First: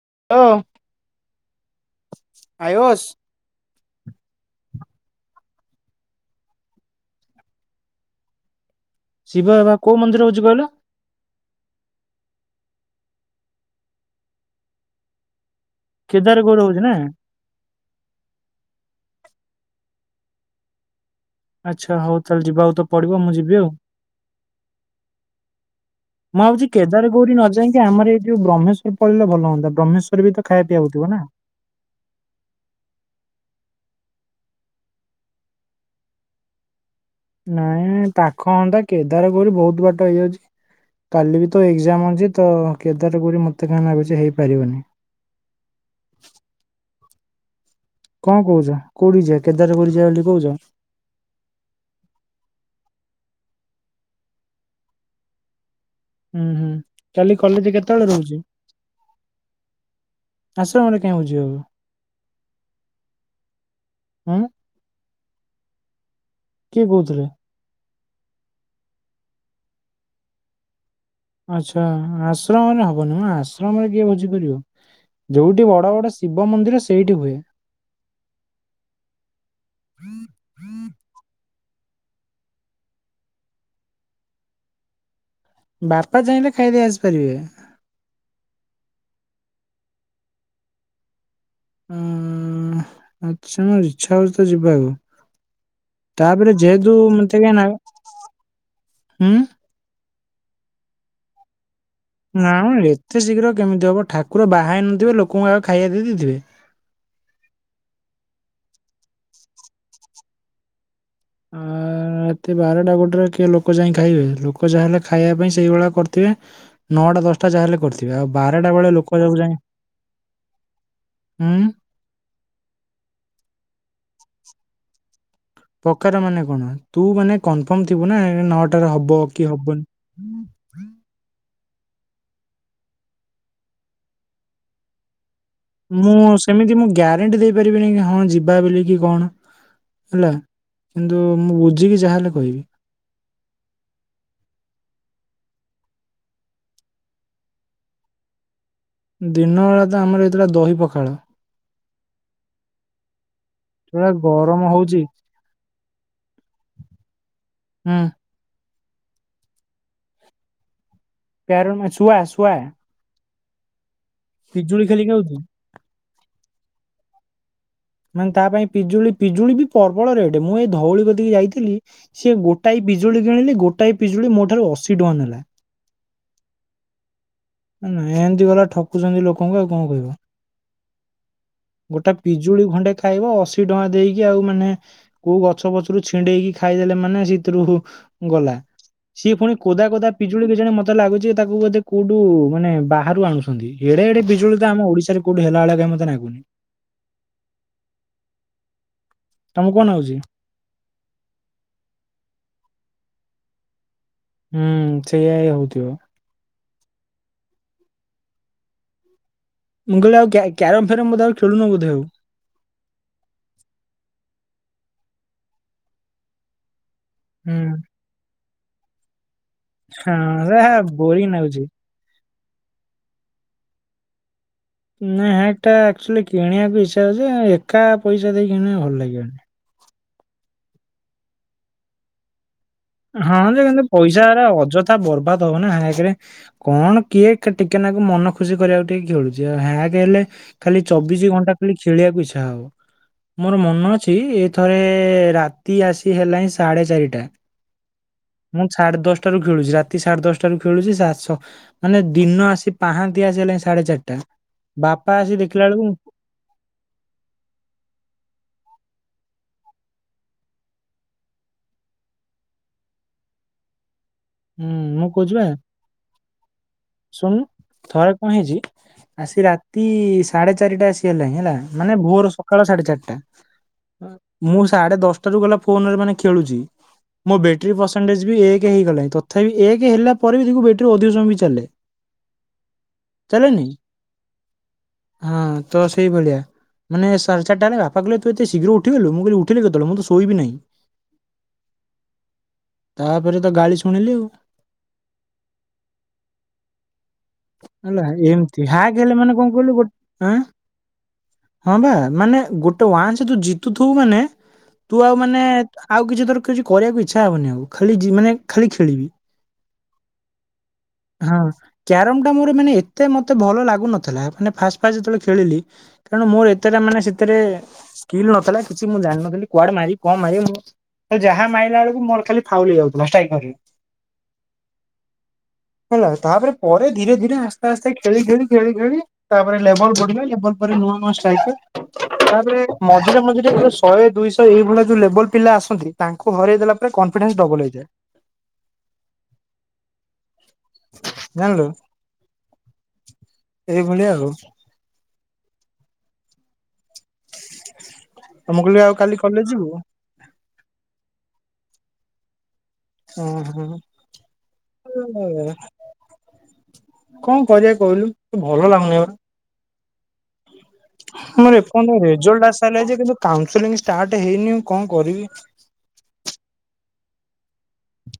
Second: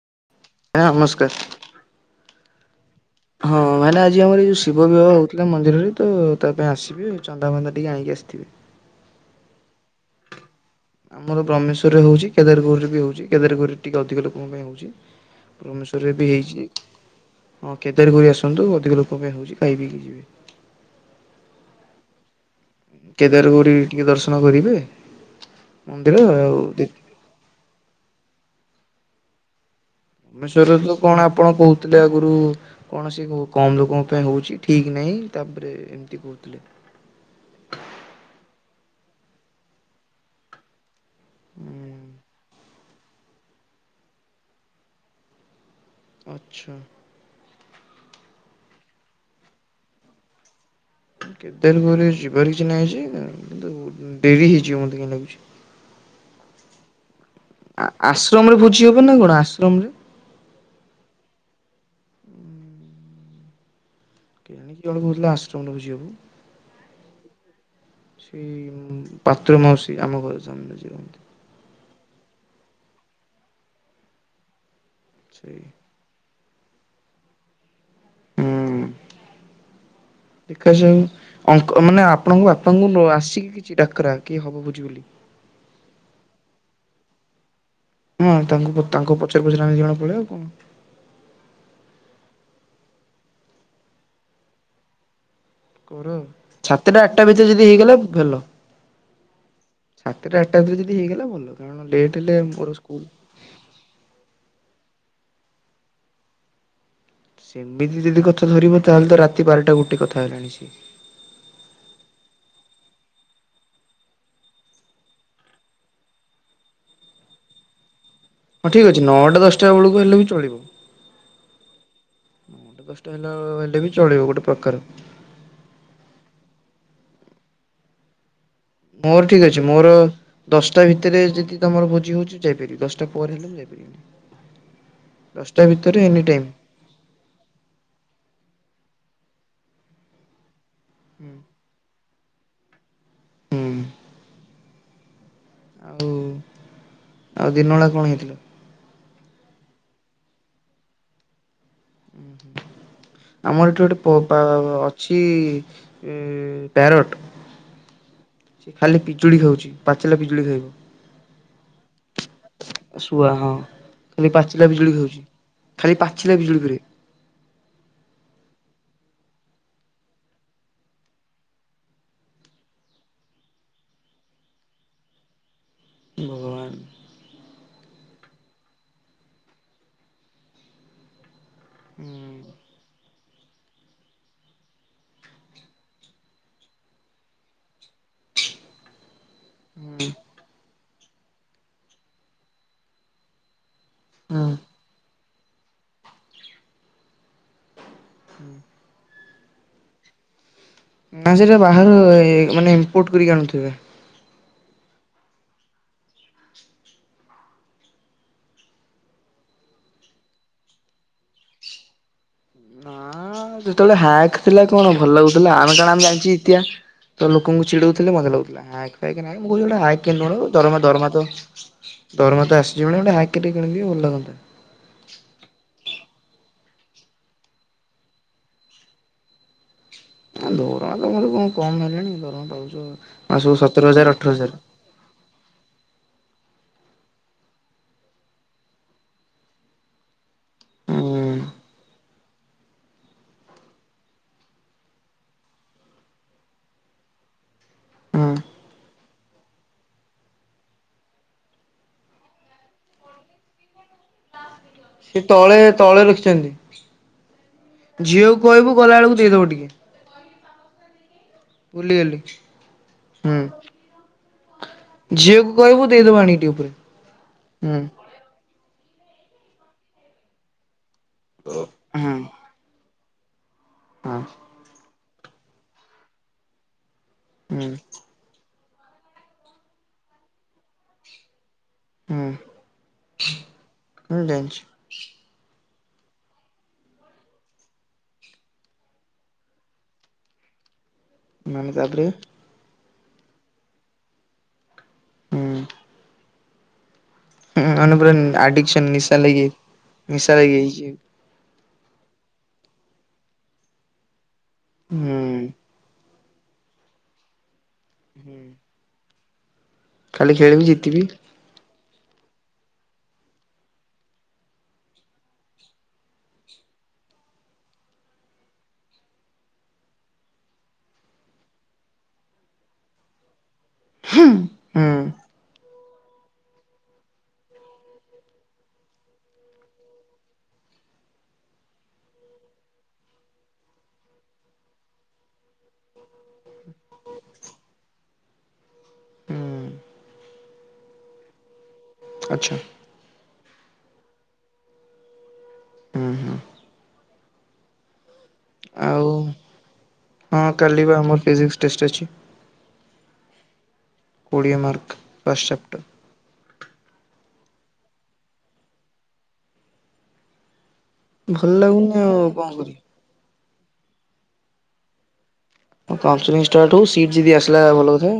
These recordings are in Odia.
ନମସ୍କାର। ଆୟୋସ୍ ହଁ ଭାଇନା ଆଜି ଆମର ଏଇ ଯୋଉ ଶିବ ବିବାହ ହଉଥିଲା ମନ୍ଦିରରେ ତ ତା ପାଇଁ ଆସିବେ ଚନ୍ଦା ଫାନ୍ଦା ଟିକେ ଆଣିକି ଆସିଥିବେ। ଶିବ ବାବା କୋଉ ମନ୍ଦିର ହଉଚି କହିଲ? ଆମର ବ୍ରହ୍ମେଶ୍ୱରୀରେ ହଉଚି, କେଦାରଗୌରୀ ରେ ବି ହଉଚି, କେଦାରଗୌରୀ ରେ ଟିକେ ଅଧିକ ଲୋକଙ୍କ ପାଇଁ ହଉଚି। ବ୍ରହ୍ମେଶ୍ୱରୀରେ ବି କେଦାର ଗୌର ହେଇଚି, ହଉଛି ନା ହଁ କେଦାରଗୌରୀ ଆସନ୍ତୁ ଅଧିକ ଲୋ ତୋ ପାଇଁ ହଉଚି ଖାଇ ପିଇକି ଯିବେ। ଆଚ୍ଛା ହଉ ତାହେଲେ ଯିବା ଆଉ ତ ପଡିବ ମୁଁ ଯିବି ଆଉ, କେଦାରଗୌରି ଟିକେ ଦର୍ଶନ କରିବେ ମନ୍ଦିର ମୁଁ ଆଉ ଭାବୁଚି କେଦାରଗୌରୀ ନ ଯାଇକି ଆମର ଏ ଯୋଉ ବ୍ରହ୍ମେଶ ସେଠି ପଳେଇଲେ ଭଲ ହଅନ୍ତା ବି। ତ [inaudible] ଶ୍ୱରୀ ଖାଇବା ରେ ପିଇବା ତ ହଉଥିବ ନା। କଣ ଆପଣ କହୁଥିଲେ ଆଗରୁ କୌଣସି କ-କମ ଲୋକ ତେ ହଉଛି ଠିକ ନାହିଁ ତାପରେ ଏମିତି କହୁଥିଲେ। କେଦାରଗୌରୀ ବହୁତ ବାଟ ହେଇଯାଉଛି। କାଲି ବି ତ ଏକ୍ଜାମ ଅଛି ତ କେଦାରଗୌରୀ ମୋତେ କାହିଁ ନାଗୁଚି ହେଇପାରିବନି। ଆଚ୍ଛା। କଣ କହୁଚ, କୋଉଠି ଯିବା, କେଦାରଗୌରୀ ଯିବା ବୋଲି କହୁଚ? କେଦାରଗୌରୀ ଯିବାର କିଛି ନାହିଁ ଯେ କିନ୍ତୁ ଡେରି ହେଇଯିବ ମୋତେ କାହିଁ ଲାଗୁଛି। ଉଁ, ହୁଁ । କାଲି କଲେଜ୍ ଆ କେତେବେଳେ ରହୁଚି, ଆଶ୍ରମରେ ଭୋଜି ହବ ନା କଣ ଆଶ୍ରମରେ ଆଶ୍ରମ ଆଡେ କାହିଁ ଯିବା କୁ। ହୁଁ କେଜାଣି କିଏ [unintelligible] ଆଶ ଯାଉନୁ ବୁଝିବାକୁ। କିଏ କହୁଥୁଲା? ସେଇ ଉଁ, ପାତ୍ର ମାଉସୀ ଆମ ଘର ସାମ୍ନା ରେ ଯିଏ ରୁହନ୍ତି। ଆଚ୍ଛା ଆଶ୍ରମରେ ହବନି ନା, ଆଶ୍ରମରେ କିଏ ବୋଝି କରିବ। ସେଇ ଯୋଉଠି ବଡ ବଡ ଶିବ ମନ୍ଦିର ସେଇଠି ହୁଏ। ହୁଁ ଦେଖାଯାଉ। ଅ ମାନେ ଆପଣଙ୍କ ବାପାଙ୍କୁ ଆସିକି କିଛି ଡାକରା କି ହବ ଭୋଜୀ ବୋଲି? ବାପା ଚାହିଁଲେ ଖାଇଦେଇ ଆସି ପାରିବେ। ହଁ ତାଙ୍କୁ ତାଙ୍କୁ ପଚାରି ପଚାରି ଆମେ ଦିଇ ଜଣ ପଳେଇବା ଆଉ କଣ। ଉଁ ଆଚ୍ଛା ଇଚ୍ଛା ହୋଉଚି ତ ଯିବାକୁ। କର ତାପରେ ଯେହେତୁ ସାତଟା ଆଠଟା ମତେ ଭିତରେ କାଇଁ ନା ଯଦି ହେଇଗଲା ଭଲ। ହୁଁ। ସାତଟା ଆଠଟା ଭିତରେ ଯଦି ହେଇଗଲା ଭଲ। କାରଣ ଲେଟ୍ ହେଲେ ନା ମୋର ସ୍କୁଲ ଏତେ ଶୀଘ୍ର କେମିତି ହବ ଠାକୁର ବାହା ନଥିବେ ଲୋକ କଣ ଆଉ ଖାଇବା ଦେଇ ଦେଇଥିବେ? ସେମିତି ଯଦି କଥା ଧରିବ ତାହେଲେ ତ ରାତି ବାରଟା ଗୋଟେ କଥା ହେଲାଣି ସି ଆ ରାତି ବାରଟା ଗୋଟେ କିଏ ଲୋକ ଯାଇଁକି ଖାଇବେ ଲୋକ ଯାହା ହେଲେ ଖାଇବା ପାଇଁ ସେଇଭଳିଆ କରିଥିବେ ନଅଟା ଦଶଟା ଯାହାହେଲେ କରି ହଁ ଠିକ ଅଛି ନଅଟା ଦଶଟା ବେଳକୁ ହେଲେ ବି ଚଳିବ ହୁଁ ନଅଟା ଦଶଟା ହେଲା ହେଲେ ବି ଚଳିବ ଗୋ ପ୍ରକାର ପ୍ରକାର ମାନେ କଣ ତୁ ମାନେ କନଫର୍ମ ଥିବୁନା ମୋର ଠିକ ଅଛି ମୋର ଦଶଟା ଭିତରେ ଯଦି ତମର ଭୋଜି ହୋଉଚି ଯାଇ ପାରିବି ଦଶଟା ପରେ ହେଲେ ଯାଇପାରିବିନି। ଦଶଟା ଭିତରେ ଏନି ମୁଁ ଟାଇମ୍ ସେମିତି ମୁଁ ଗ୍ୟାରେଣ୍ଟି ଦେଇ ପାରିବିନି ହଁ ଯିବା ବୋଲି କି କଣ। ହେଲା। କିନ୍ତୁ ମୁଁ ବୁଝିକି ଯାହା ହେ [unintelligible] ହୁଁ। ଆଉ ଆଉ ଦିନବେଳା କଣ ହେଇଥିଲ? ଦିନ ବେଳା ତ ଆମର ଏଇଥିଲା ଦହି ପଖାଳ। ଉଁ ହୁଁ ହୁଁ ଆମର ଏଠି ଗୋଟେ ଯୋଉଭଳିଆ ପୋ ପା ଗରମ ହଉଛି ଅଛି ପ୍ୟାରଟ ହୁଁ ସେ ଖାଲି ପିଜୁଳି ଖାଉଛି ପାଚିଲା ପିଜୁଳି ଖାଇବ। ପ୍ୟାରଟ ମାନେ ଶୁଆ ଶୁଆ। ଶୁଆ ହଁ। ଖାଲି ପାଚିଲା ପିଜୁଳି ଖେଳିକି ଖାଉଚି ଆଉଛି ଖାଲି ପାଚିଲା ପିଜୁଳି ଫେରେ ମାନେ ତା ପାଇଁ ପିଜୁଳି ପିଜୁଳି ବି ପ୍ରବଳ ରେଟ୍ ମୁଁ ଏଇ ଧଉଳି କତିକି ଯାଇଥିଲି ସିଏ ଗୋଟାଏ ପିଜୁଳି କିଣିଲି ଗୋଟାଏ ପିଜୁଳି ମୋ ଠାରୁ ଅଶୀ ଟଙ୍କା ନେଲା। ଭଗବାନ। ମାନେ ଏମିତି ଗଲା ଠକୁଚନ୍ତି ଲୋକଙ୍କୁ ଆଉ କଣ କହିବ ଗୋଟେ ହୁଁ ପିଜୁଳି ଖଣ୍ଡେ ଖାଇବ ଅଶୀ ଟଙ୍କା ଦେଇକି ଆଉ ମାନେ କୋଉ ଗଛ ପଛରୁ ଛିଣ୍ଡେଇକି ଖାଇଦେଲେ ମାନେ ସେଥିରୁ ଗଲା ସିଏ ପୁଣି କୋଦା କୋଦା ପିଜୁଳି କେଜାଣି ମତେ ଲାଗୁଛି ତାକୁ ବୋଧେ କୋଉ ଠୁ ମାନେ ବାହାରୁ ଆଣୁଚନ୍ତି ଏଡେ ଏଡେ ବିଜୁଳି ତ ଆମ ଓଡିଶାରେ କୋଉଠି ହେଲା ଭଳିଆ କାଇଁ ମତେ ଲାଗୁନି। ତମକୁ କଣ ନାଗୁଚି? ନା ସେଟା ବାହାର ମାନେ ଇନ୍ ପୋର୍ଟ କରି ଆଣୁଥିବେ। ହୁଁ ସେଇଆ ୟା ହୋଉଥିବ। ମୁଁ କହିଲି ଆଉ କ୍ୟା କ୍ୟାରମ ଫେରମ ବୋଧେ ଆଉ ଖେଳୁନ ବୋଧେ ଆଉ? ହଁ ଯେତେବେଳେ ହ୍ୟାକ୍ ଥିଲା କଣ ଭଲ ଲାଗୁଥିଲା ଆମେ କଣ ଆମେ ଜାଣିଚି ଇତି ତ ହୁଁ ଲୋକଙ୍କୁ ଚିଡଉଥିଲି ମଜା ଲାଗୁ ହାକ୍ ଫାକ୍ ନାଇଁ ମୁଁ କହୁଛି ଗୋଟେ ହାକ୍ କେନର ହଁ ହୋ ସେ ଦରମା ଦରମା ତ ବୋରିଂ ଲାଗୁଛି। ଦରମା ତ ଆସି ଜିବଣି ଗୋଟେ ହା କେ କରି କିଣିବି ଭଲ ଲାଗନ୍ତା। ନା ହେଟା ଆକ୍ଚୁଆଲି କିଣିବାକୁ ଇଚ୍ଛା ହେଉଛି ଯେ ଏକା ପଇସା ଦେଇକି କିଣିବ ଭଲ ଲାଗିବନି। ଦରମା ତ ମର କଣ କମ ହେଲାଣି ଦରମା ହଉ। ହଁ ଯେ ପଇସା ଗୁଡା ଅଯଥା ବର୍ବାଦ ହବନା ହାକ୍ ରେ କଣ କିଏ କେ ଟିକେ ନାକୁ ମନ ଖୁସି କରିବାକୁ ଟିକେ ଖେଳୁଛି ଆଉ ହ୍ୟାକ୍ ହେଲେ ଖାଲି ହୁଁ ଚବିଶି ଘଣ୍ଟା ଖାଲି ଖେଳିବାକୁ ଇଚ୍ଛା ହବ ମୋର ମନ ଅଛି ଏ ଥରେ ରାତି ଆସି ହେଲାଣିିଁ ସାଢେ ଚାରିଟା ମୁଁ ସାଢ଼େ ଦଶ ଟାରୁ ଖେଳୁଛି ରାତି ସାଢେ ଦଶଟାରୁ ଖେଳୁଛି ସାତଶହ ମାନେ ଦିନ ଆସି ପାହାନ୍ତି ଆସି ହେଲାଣି ସାଢେ ଚାରିଟା। ବାପା ସେ ଆସି ତଳେ ଦେଖିଲା ବେଳକୁ ହୁଁ ତଳେ ରଖିଛନ୍ତି ଝିଅକୁ କହିବୁ ଗଲା ବେଳକୁ ଦେଇ ଦବ ଟିକେ ଭୁଲି ଗଲି ହୁଁ। ହୁଁ ମୁଁ କହୁଛି ପା ଝିଅକୁ କହିବୁ ଦେଇଦବ ଆଣିକି ଟିକେ ଉପରେ ଶୁଣୁନୁ ହୁଁ। ଥରେ କଣ ହେଇଛି ଆସି ରାତି ସାଢେ ଚାରିଟା ଆସି ହେଲାଣି ହେଲା ମାନେ ଭୋର ହଁ ସକାଳ ସାଢେ ଚାରିଟା। ମୁଁ ସାଢେ ଦଶ ଗଲା ଫୋନରେ ମାନେ ଖେଳୁଛି। ମୋ ହୁଁ ବେଟରୀ ପରସେନଟେଜ ବି ଏକ ହେଇଗଲାଣି ତ ତଥାପି ଏକ ହେଲା ପରେ ବି ଦେଖିବୁ ବେଟରୀ ଅଧିକ ସମୟ ବି ଚାଲେ। ଚାଲେନି? ହୁଁ ଜାଣିଛି। ହଁ ତ ସେଇଭଳିଆ ମାନେ ସାଢେ ଚାରିଟା ବେଳେ ବାପା କହେ ତୁ ଏତେ ଶୀଘ୍ର ଉଠିଗଲୁ ମୁଁ କହିଲି ଉଠିଲି କେତେବେଳେ ମୁଁ ତ ଶୋଇବି ନାହିଁ। ମାନେ ତାପରେ ତାପରେ ତ ଗାଳି ଶୁ ଶୁଣିଲି ଆଉ ହୁଁ ହେଲା ଅନୁ୍ପରା ଏମିତି ଆଡିକ୍ସନ ହ୍ୟାକ୍ ହେଲେ ନିଶା ମାନେ ଲାଗି କଣ କହିଲୁ ଗୋ ଆଁ ନିଶା ଲାଗିଯାଇଛି ଆଉ। ହଁ ବା ମାନେ ଗୋଟେ ୱାନ୍ସ ତୁ ଜିତୁଥୁବୁ ମାନେ ତୁ ଆଉ ହୁଁ ମାନେ ଆଉ କିଛି ଧର କିଛି କରିବାକୁ ଇଚ୍ଛା ହବନି ଆଉ। ଖାଲି ଜି ମାନେ ଖାଲି ଖେଳିବି। ଖାଲି ଖେଳିବି ଜିତିବି। କ୍ୟାରମଟା ମୋର ମାନେ ଏତେ ମତେ ଭଲ ଲାଗୁନଥିଲା ମାନେ ଫାଷ୍ଟ ଫାଷ୍ଟ ଯେତେବେଳେ ଖେଳିଲି କାରଣ ମୋର ଏତେଟା ମାନେ ସେଥିରେ ସ୍କିଲ ନଥିଲା କିଛି ମୁଁ ଜାଣିନଥିଲି କୁଆଡେ ମାରି କଣ ମାରିବି ମୁଁ ଯାହା ମାରିଲା ବେଳକୁ ମୋର ଖାଲି ଫାଉଲ୍ ହେଇଯାଉଥିଲା ଷ୍ଟ୍ରାଇକରରେ ହୁଁ ହୁଁ। ହେଲା ତାପରେ ପରେ ଧୀରେ ଧୀରେ ଆସ୍ତେ ଆସ୍ତେ ଖେଳି ଖେଳି ଖେଳି ଖେଳି ତାପରେ ଲେବଲ ବଢିବ ଲେବଲ ପରେ ନୂଆ ନୂଆ ଷ୍ଟ୍ରାଇକର ତାପରେ ମଝିରେ ମଝିରେ ଯୋ ଶହେ ଦୁଇ ଶହ ଏଇଭଳିଆ ଯୋଉ ଲେବଲ ପିଲା ଆସନ୍ତି ତାଙ୍କୁ ହରାଇ ଦେଲା ପରେ କନଫିଡେନ୍ସ ଡବଲ ହେଇଯାଏ। ହୁଁ ଜାଣିଲୁ। ଆଚ୍ଛା ଏଇଭଳିଆ ଆଉ ହୁଁ ହୁଁ ତ ମୁଁ କହିଲି ଆଉ କାଲି କଲେଜ ଯିବୁ? ହଁ କାଲି ବା ଆମର ଫିଜିକ୍ସ ଟେଷ୍ଟ ଅଛି। ଓୁଁ ହୁଁ, କୋଡ଼ିଏ ମାର୍କ୍ ଫାଷ୍ଟଚାପ୍ଟର। କଣ କରିବା କହିଲୁ ତୁ ଭଲ ଲାଗୁନି ବା ଭଲ ଆମର ଲାଗୁନି ଏପର୍ଯ୍ୟନ୍ତ ଆଉ କଣ ରେଜଲ୍ଟ ଆସି ସାଇଲା କରିବି ଯେ କିନ୍ତୁ କାଉଁ ସେଲିଙ୍ଗ ଷ୍ଟାର୍ଟ ହେଇନି କଣ କରିବି? କାଉନ ସେଲିଙ୍ଗ ଷ୍ଟାର୍ଟ ହଉ ସିଟ ଯିଦି ଆସିଲା ଭଲ କଥା।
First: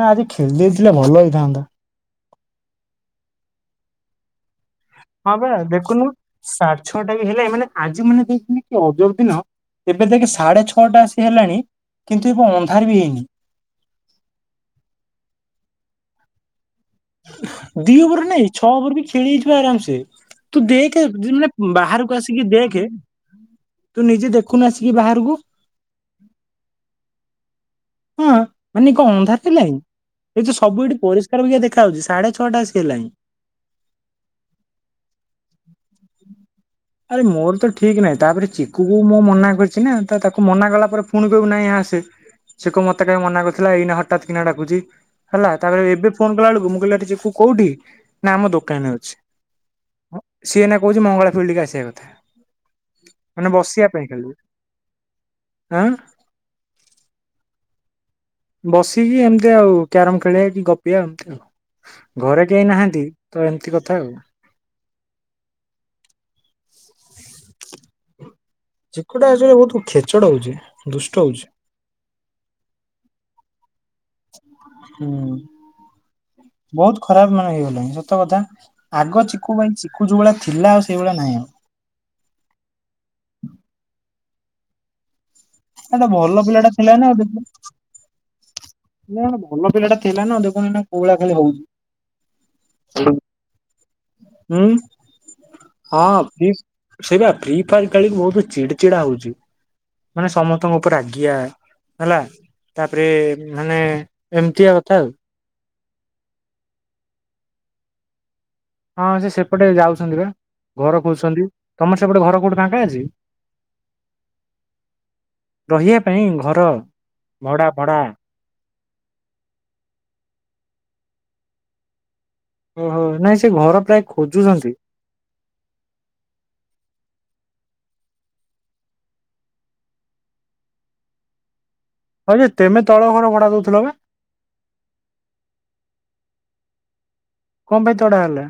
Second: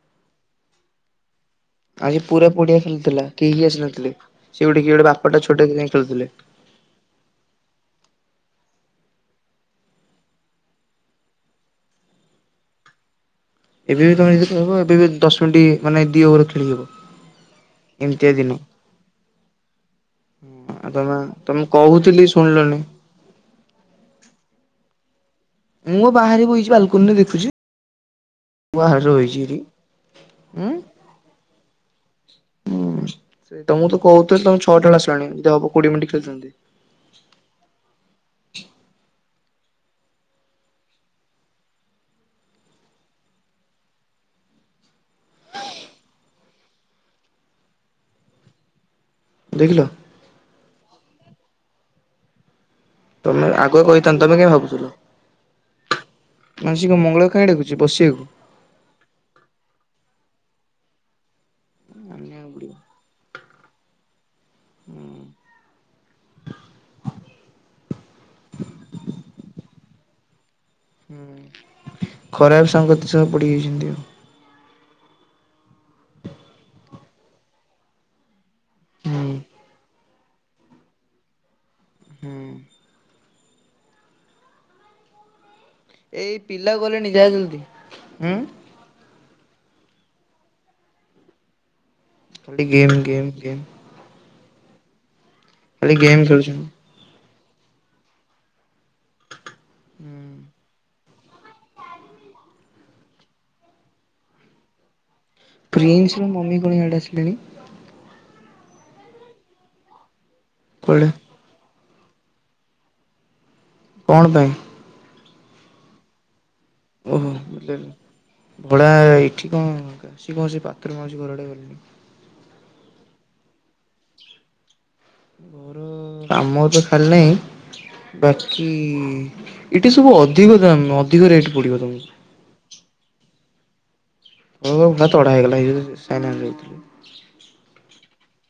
ନା ଆଜି ଖେଳିଦେଇଥିଲେ ଭଲ ହେଇଥାନ୍ତା। ଆଜି ପୁରା ପଡିଆ ଖାଲି ଥିଲା କେହି ଆସିନଥିଲେ। ସେ ଗୋଟେ କିଏ ଗୋଟେ ହଁ ବାପାଟା ପା ଛୁଆଟେ ଯାଇ ଦେଖୁନୁ ଖେଳୁଥିଲେ ସାଢେ ଛଅଟା ବି ହେଲେ ମାନେ ଆଜି ମାନେ ଦେ କି ଅଜବ ଦିନ ଏବେ ଦେଖ ସାଢେ ଛଅଟା ଆସି ହେଲାଣି କିନ୍ତୁ ଏବେ ଅନ୍ଧାର ବି ହେଇନି। ଏବେ ବି ତମେ ଯଦି କହିବ ଏବେ ବି ଦଶ ମିନିଟ୍ ମାନେ ଦି ଓଭର ଖେଳି ହବ। ଦି ଓଭର ନାଇଁ ଛଅ ଓଭର ବି ଖେଳି ହେଇଯିବ ଆରାମସେ ତୁ ଆଉ ଦେଖେ ତମେ ଯ ମାନେ ତମେ ବାହାରକୁ କହୁଥିଲି ଆସିକି ଶୁଣିଲନି ଦେଖେ ତୁ ନିଜେ ଦେଖୁନୁ ଆସିକି ବାହାରକୁ। ମୁଁ ବାହାରେ ବଇଚି ବାଲକୁନିରେ ଦେଖୁଛି। ହଁ ମାନେ ଏ ବାହାରେ କଣ ବଇଚି ଅନ୍ଧାର ଏଠି ଥିଲା କି ଏଇ ତ ଉଁ ସବୁ ଏଠି ପରିଷ୍କାର ବାଗିଆ ଦେ ଖା ଯାଉଛି ସାଢେ ଛଅଟା ଆସି ହୁଁ ହେଲାଣି। ସେ ତମକୁ ତ କହୁଥିଲି ତମେ ଛଅଟା ବେଳ ଆସିଲାଣି ଯଦି ହବ କୋଡିଏ ମିନିଟ ଆରେ ମୋର ଖେଳିଥାନ୍ତି। କରିଚି ନା ତ ତାକୁ ମନା କଲା ପରେ ପୁଣି କହିବୁ ନାଇଁ ଆସେ ସେ କହିବ ମତେ କାହିଁ ମନା କରିଥିଲା ଏଇନା ହଠାତ କିନା ଡାକୁଛି ହେଲା ତାପରେ ଏବେ ଫୋନ କଲା ବେଳକୁ ମୁଁ କହିଲି ଆରେ ଚିକୁ କୋଉଠି ନା ଆମ ଦୋକାନରେ ଅଛି। ଦେଖିଲ। ହଁ ସିଏ ଏଇନା କହୁ ମଙ୍ଗଳା ଫିଲ୍ଡ କି ଆସିଆ କଥା। ତମେ ମାନେ ଆଗୁଆ ବସିବା ପାଇଁ ଖାଲି। କହିଥାନ୍ତ ତମେ କାଇଁ ଭାବୁଥିଲ ଆଁ ମାନେ ସେ କଣ ମଙ୍ଗଳା କୁ କାଇଁ ଡାକୁ ଛି ବସିଆକୁ? ବସିକି ଏମିତି ଆଉ କ୍ୟାରମ ଖେଳିଆ କି ଗପିଆ ଏମତି ଆଉ। ଘରେ କେହି ନାହାନ୍ତି ତ ଏମିତି କଥା ଆଉ। ଝୁକୁଟା ଆ ଯୋଉ ବହୁତ ଖେଚଡ ହଉଛି। ଦୁଷ୍ଟ ହଉଛି। ହୁଁ ଖରାପ ସଙ୍ଗତି ସହ ପଡ଼ି ଯାଇଛନ୍ତି ଆଉ। ହୁଁ ବହୁତ ଖରାପ ମାନେ ହେଇଗଲାଣି ସତ କଥା ଆଗ ହୁଁ ଚିକୁ ପାଇଁ ଚି କୁ ଯୋଉ ଭଳିଆ ଥିଲା ଆଉ ସେଇ ଭଳିଆ ନାହିଁ ଆଉ। ହୁଁ। ଏଇ ସେଟାଭଲ ପିଲାଟା ପିଲା ଥିଲା ଗଲେଣି ନା ଯା ଦେଖୁନ ଜଲ୍ଦି। ହୁଁ କଣ ଭଲ ପିଲାଟା ଥିଲା ନା ଦେଖୁନ ଏଇନା କୋଉ ଭଳିଆ ଖାଲି ହଉ [inaudible] ଗେମ ଗେମ ଗେମ ହୁଁ। ଖାଲି ହଁ ଗେମ୍ ସି ଖେଳୁଛନ୍ତି। ସେଇ ବା ପ୍ରିଫର ଖେଳିକି ବହୁତ ଚିଡି ଚିଡା ହଉଛି ମାନେ ସମସ୍ତଙ୍କ ଉପରେ ରାଗ ଗିଆ ହେଲା ତାପରେ ମାନେ ଏମତିଆ କଥା ଆଉ। ପ୍ରିନ୍ସର ମମି କଣ ଇଆଡେ ଆସିଲେଣି। ହଁ ସେ ସେପଟେ ଯାଉଛନ୍ତି ବା। ଘର କୁଆଡ଼େ ଖୋଜୁଛନ୍ତି। ତମର ସେପଟେ ଘର କୋଉଠି ଫାଙ୍କା ଅଛି? କଣ ପାଇଁ? ରହିଆ ପାଇଁ। ଘର ଭଡ଼ା ଭଡ଼ା ଭଡା ଏଇଠି କଣ ସିଏ କଣ ସେ ପାତ୍ର ମାଉସୀ ଘର ଆଡେ ଗଲେ ଓହୋ ନାଇଁ ସେ ଘର ପ୍ରାୟ ଖୋଜୁଛନ୍ତି ଘର ଆମର ତ ଖାଲିନାହିଁ। ବାକି ଏଇଠି ସବୁ ଅଧିକ ଦାମ ଅଧିକ ରେଟ ପଡିବ ତମକୁ। ହଉ ଯେ ତେମେ ତଳ ଘର ଭଡ଼ା ଦଉ ଲଗା ହ ଭ ତଡା ହେଇଗଲା ସେଇଟା ନୁହଁ କି? କଣ ପାଇଁ ତ ତଡ଼ା ହେଲା।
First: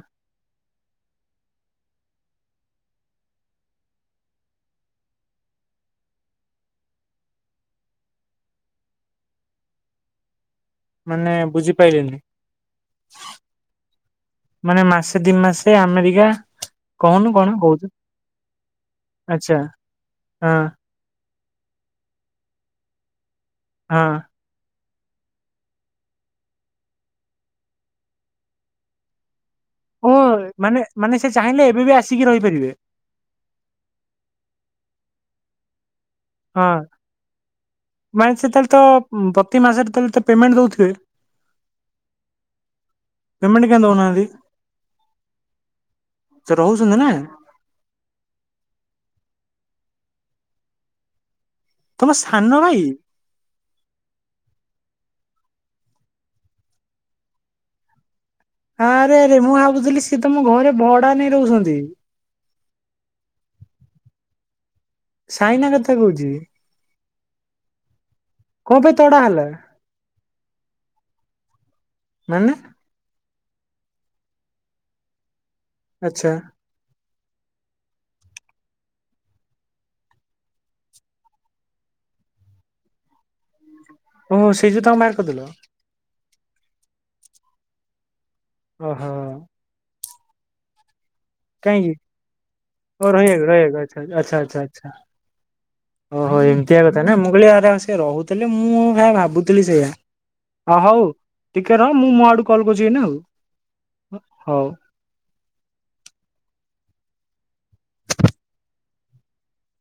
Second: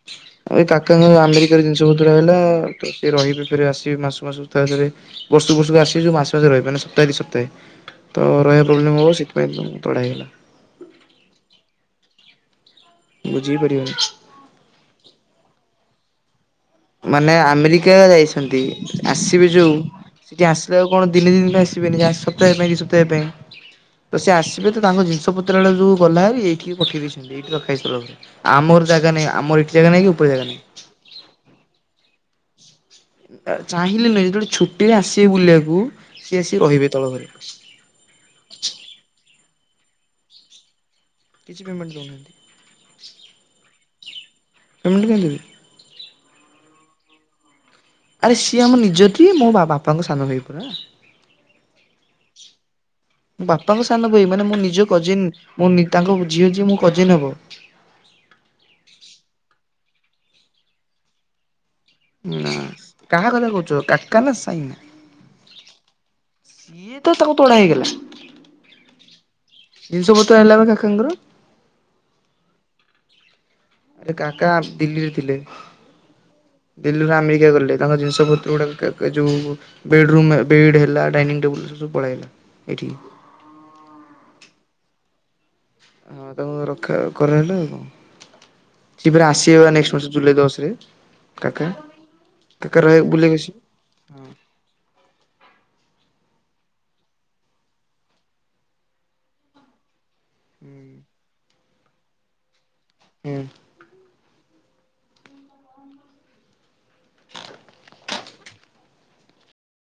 ଆଉ ଏଇ କାକାଙ୍କ ଆମେରିକାରେ ଜିନିଷପତ୍ର ରହିଲା ତ ସିଏ ରହିବେ ଫେରେ ଆସିବେ ମାସ ମାସୁ ଥରେ ଥରେ ବର୍ଷକୁ ବର୍ଷକୁ ଆସିିବୁ ମାସେ ମାସେ ରହିବେ ନା ସପ୍ତାହେ ଦି ସପ୍ତାହେ ତ ରହିବା ପ୍ରୋବ୍ଲେମ ହବ ସେଥିପାଇଁ ତଡ଼ା ହେଇଗଲା। ମାନେ ବୁଝିପାରଲିନି। ବୁଝି ପାରିବନି। ମାନେ ମାସେ ଦି ମାସେ। ସେ ଆମେରିକା। କହୁନୁ ମାନେ କଣ କହୁଛୁ ଆମେରିକା ଯାଇଛନ୍ତି ଆସିବେ ଆଚ୍ଛା ଯୋଉ ସେଠି ହଁ ଆସିଲା ବେଳକୁ ଦିନେ ଦି ଦିନ। ଆସିବେନି ଯାହା, ସପ୍ତାହେ ପାଇଁ ଦି ସପ୍ତାହେ ପାଇଁ। ହଁ। ତ ସେ ଆସିବେ। ତାଙ୍କ ଜିନିଷ ପତ୍ର ଗୁଡ଼ା ଯୋଉ ଗଲା ଏଇଠିକି ପଠେଇ ଦେଇଛନ୍ତି ଏଇଠି ରଖାହେଇଚି ଆମର ଜାଗା ନାହିଁ ଆମର ଏଠି। ଜାଗା ନାହିଁ କି ଓ ଉପରେ ଜାଗା ନାହିଁ। ମାନେ ମାନେ ସେ ଚାହିଁଲେ। ଏବେ ବି ଆସିକି ରହିପାରିବେ। ଚାହିଁଲେ ନୁହେଁ ଯେତେବେଳେ ଛୁଟି ରେ ଆସି ତେ ବୁଲିବାକୁ। ସିଏ ଆସିକି ହଁ ରହିବେ ତଳ ଘରେ। ମାନେ ସେ ତାହାଲେ ତ ପ ପ୍ରତି ମାସରେ ତାହଲେ ତ ପେମେଣ୍ଟ ଦଉଥିବେ। କିଛି ପେମେଣ୍ଟ ପେମେଣ୍ଟ କାହିଁ ଦେଉନାହାନ୍ତି ଦଉନାହାନ୍ତି? ପେମେଣ୍ଟ କାଇଁ ଦେବେ? ସେ ରହୁଛନ୍ତି ନା ଆରେ ସିଏ ଆମ ନିଜର ଟି ମୋ ବାପାଙ୍କ ସାନ ଭାଇ ପରା। ତମ ସାନ ଭାଇ ବାପାଙ୍କ ସାନ ଭାଇ ମାନେ ମୋ ନିଜ କଜିିନ। ମୁଁ ମି ତାଙ୍କ ଝିଅ ଯିଏ ମୋ କଜିନ୍ ହେବ। ଆରେ ଆରେ ମୁଁ ଭାବୁଥିଲି ତମ ଘରେ ଭଡା ନେଇ ରହୁଛନ୍ତି? ନା କାହା କଥା କହୁଛ କାକା ନା ସାଇନା? ସାଇନା କଥା କହୁଛି। ସିଏ ତ ତାକୁ ତଡ଼ା ହେଇଗଲା। କଣ ପାଇଁ ତଡା ହେଲା ଜିନିଷ ପତ୍ର ଆଣିଲା ବା କାକାଙ୍କର। ମାନେ ଆରେ କାକା ଦିଲ୍ଲୀରେ ଥିଲେ। ଆଚ୍ଛା ଆମେରିକା ଗଲେ ତାଙ୍କ ଜିନିଷ ପତ୍ର ଗୁଡାକ ଯୋଉ ବେଡ ରୁମ୍ ବେଡ ହେଲା ଡାଇନିଙ୍ଗ ଟେବୁଲ କୁ ପଳେଇ ଆସିଲା ଏଇଠିକି। ଏ ଦେଲ। ହଁ ତାଙ୍କୁ ରଖା କରାଇଲେ ଆଉ କଣ? ଓହୋ ସିଏ ଫେର ଆସିବେ ବା ନେକ୍ସଟ୍ ବର୍ଷ। ଜୁଲାଇ ଦଶରେ କାକା କାଇଁ କାକା ରହ ତୋର ବୁଲିବାକୁ ହୋଇଗଲା ଆସିବେ ହୋଇଗଲା ଆଛା ଆଛା ଆଛା। ଓହୋ ଏମିତିଆ କଥା ନା ମୁଁ କହିଲି ଆରେସେ ରହୁଥିଲେ ମୁଁ କାଇଁ ଭାବୁଥିଲି ସେଇଆ। ଅ ହଉ। ହଁ ଟିକେ ରହ ମୁଁ ମୋ ଆଡୁ କଲ ବୁଝିବିନା ହୁଁ ଆଉ ହଉ।